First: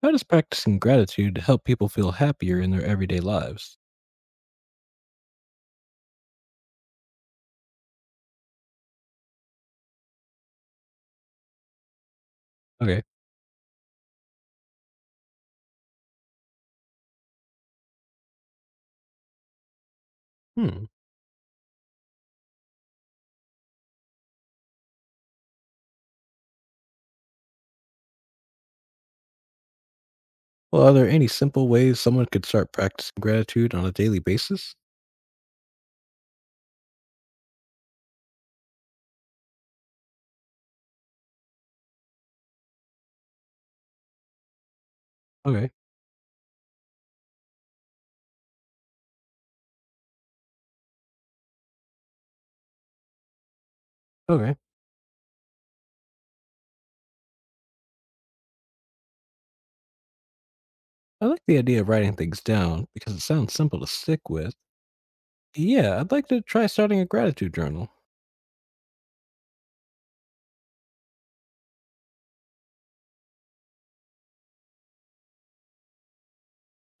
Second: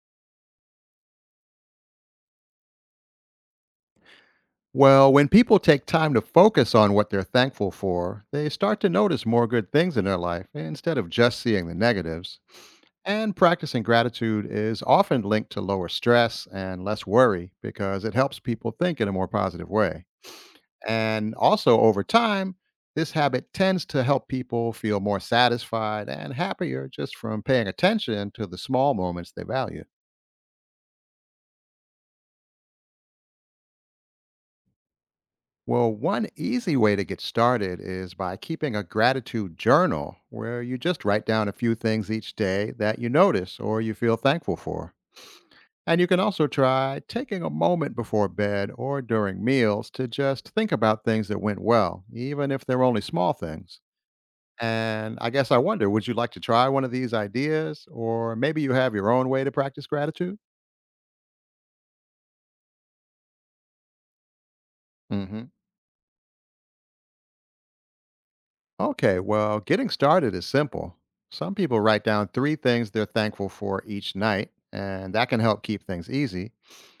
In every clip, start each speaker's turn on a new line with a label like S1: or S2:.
S1: How does practicing gratitude help people feel happier in their everyday lives?
S2: Well, when people take time to focus on what they're thankful for, they start to notice more good things in their life instead of just seeing the negatives.
S1: Okay.
S2: And practicing gratitude is often linked to lower stress and less worry because it helps people think in a more positive way.
S1: Hmm.
S2: And also, over time, this habit tends to help people feel more satisfied and happier just from paying attention to the small moments they value.
S1: Well, are there any simple ways someone could start practicing gratitude on a daily basis?
S2: Well, one easy way to get started is by keeping a gratitude journal where you just write down a few things each day that you notice or you feel thankful for.
S1: Okay.
S2: And you can also try taking a moment before bed or during meals to just think about things that went well, even if they're only small things.
S1: Okay.
S2: And I guess I wonder, would you like to try one of these ideas? Or maybe you have your own way to practice gratitude?
S1: I like the idea of writing things down because it sounds simple to stick with.
S2: Hmm.
S1: Yeah, I'd like to try starting a gratitude journal.
S2: Okay, well, getting started is simple. Some people write down three things they're thankful for each night, and that can help keep things easy.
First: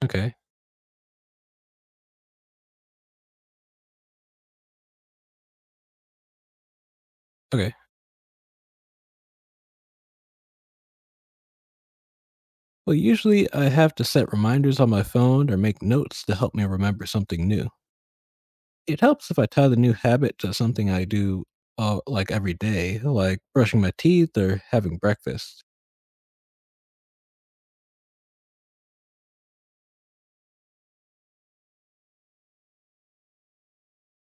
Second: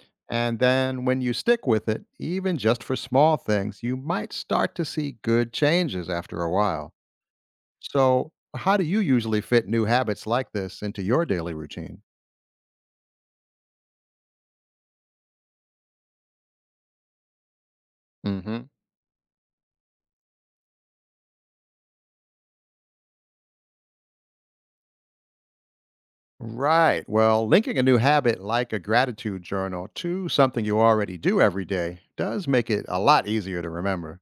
S1: Okay.
S2: And then when you stick with it, even just for small things, you might start to see good changes after a while.
S1: Okay.
S2: So, how do you usually fit new habits like this into your daily routine?
S1: Well, usually I have to set reminders on my phone or make notes to help me remember something new.
S2: Hmm.
S1: It helps if I tie the new habit to something I do like every day, like brushing my teeth or having breakfast.
S2: Right. Well, linking a new habit like a gratitude journal to something you already do every day does make it a lot easier to remember.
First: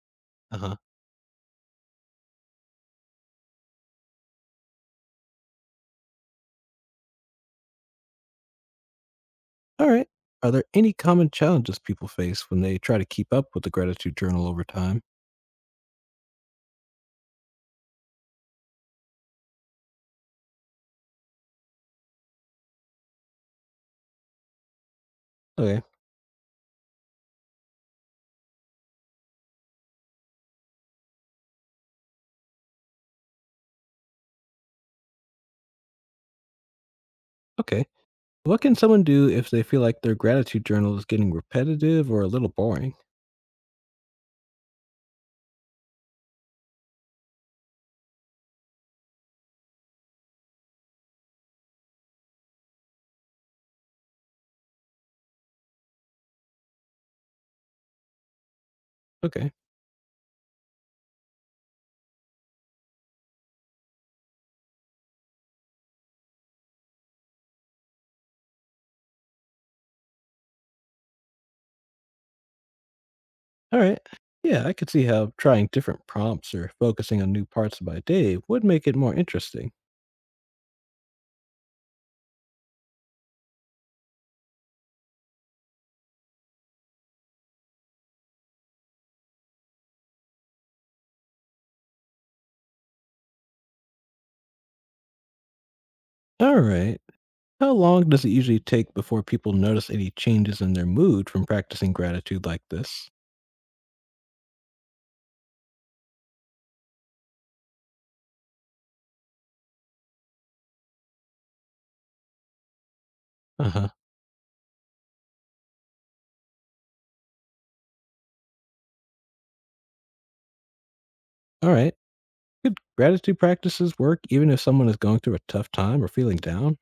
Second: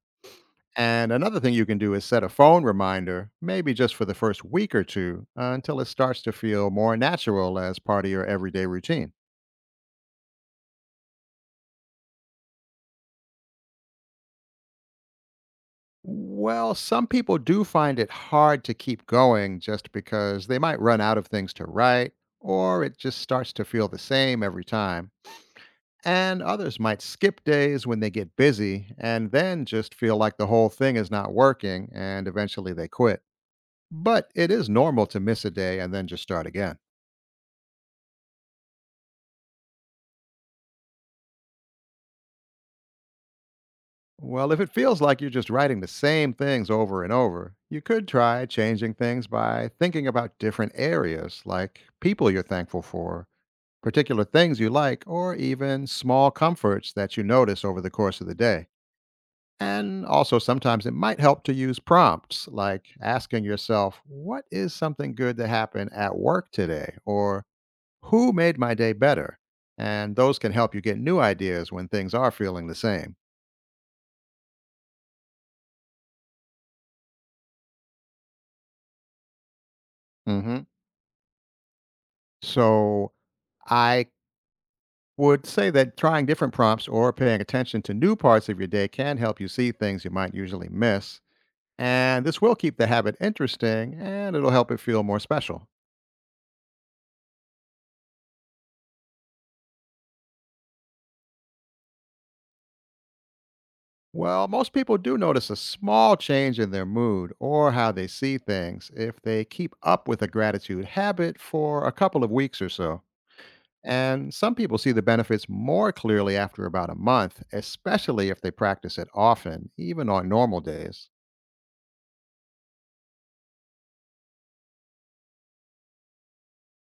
S1: Uh-huh.
S2: And another thing you can do is set a phone reminder, maybe just for the first week or two, until it starts to feel more natural as part of your everyday routine.
S1: All right. Are there any common challenges people face when they try to keep up with the gratitude journal over time?
S2: Well, some people do find it hard to keep going just because they might run out of things to write, or it just starts to feel the same every time.
S1: Okay.
S2: And others might skip days when they get busy and then just feel like the whole thing is not working and eventually they quit. But it is normal to miss a day and then just start again.
S1: Okay. What can someone do if they feel like their gratitude journal is getting repetitive or a little boring?
S2: Well, if it feels like you're just writing the same things over and over, you could try changing things by thinking about different areas, like people you're thankful for, particular things you like, or even small comforts that you notice over the course of the day.
S1: Okay.
S2: And also, sometimes it might help to use prompts like asking yourself, What is something good that happened at work today? Or Who made my day better? And those can help you get new ideas when things are feeling the same.
S1: All right. Yeah, I could see how trying different prompts or focusing on new parts of my day would make it more interesting.
S2: Hmm. So I would say that trying different prompts or paying attention to new parts of your day can help you see things you might usually miss. And this will keep the habit interesting and it'll help it feel more special.
S1: All right. How long does it usually take before people notice any changes in their mood from practicing gratitude like this?
S2: Well, most people do notice a small change in their mood or how they see things if they keep up with a gratitude habit for a couple of weeks or so.
S1: Uh huh.
S2: And some people see the benefits more clearly after about a month, especially if they practice it often, even on normal days.
S1: All right. Could gratitude practices work even if someone is going through a tough time or feeling down?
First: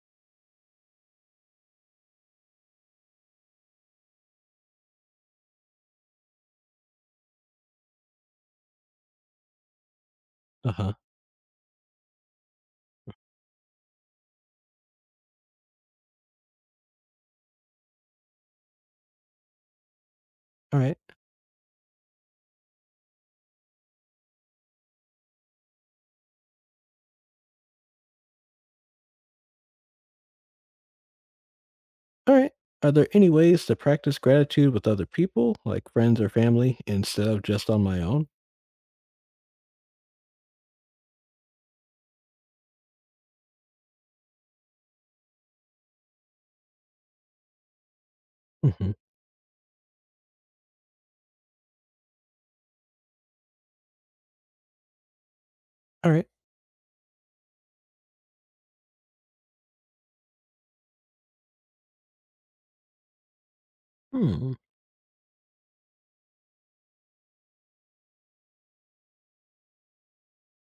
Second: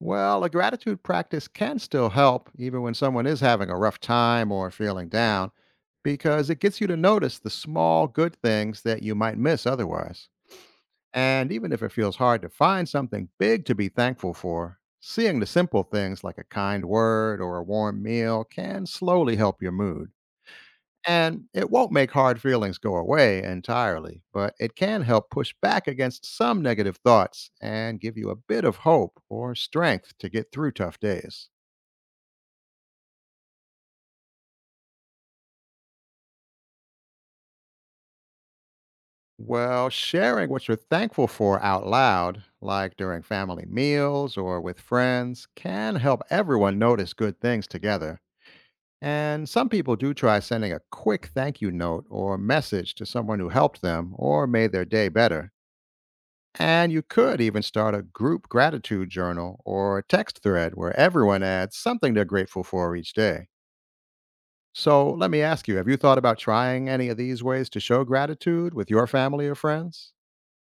S2: Well, a gratitude practice can still help, even when someone is having a rough time or feeling down, because it gets you to notice the small good things that you might miss otherwise.
S1: Uh huh.
S2: And even if it feels hard to find something big to be thankful for, seeing the simple things like a kind word or a warm meal can slowly help your mood.
S1: All right.
S2: And it won't make hard feelings go away entirely, but it can help push back against some negative thoughts and give you a bit of hope or strength to get through tough days.
S1: All right. Are there any ways to practice gratitude with other people, like friends or family, instead of just on my own?
S2: Well, sharing what you're thankful for out loud, like during family meals or with friends, can help everyone notice good things together.
S1: Mm-hmm.
S2: And some people do try sending a quick thank you note or message to someone who helped them or made their day better.
S1: All right.
S2: And you could even start a group gratitude journal or a text thread where everyone adds something they're grateful for each day.
S1: Hmm.
S2: So let me ask you, have you thought about trying any of these ways to show gratitude with your family or friends?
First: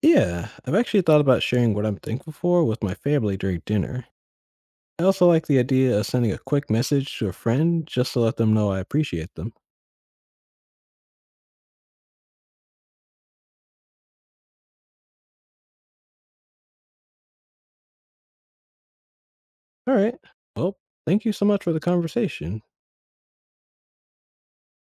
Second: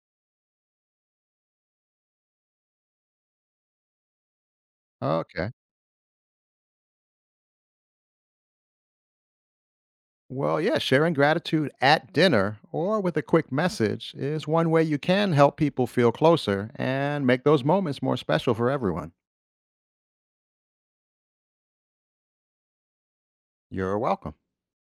S1: Yeah, I've actually thought about sharing what I'm thankful for with my family during dinner. I also like
S2: Okay.
S1: the idea of sending a quick message to a friend just to let them know I appreciate them.
S2: Well, yeah, sharing gratitude at dinner or with a quick message is one way you can help people feel closer and make those moments more special for everyone.
S1: All right. Well, thank you so much for the conversation.
S2: You're welcome.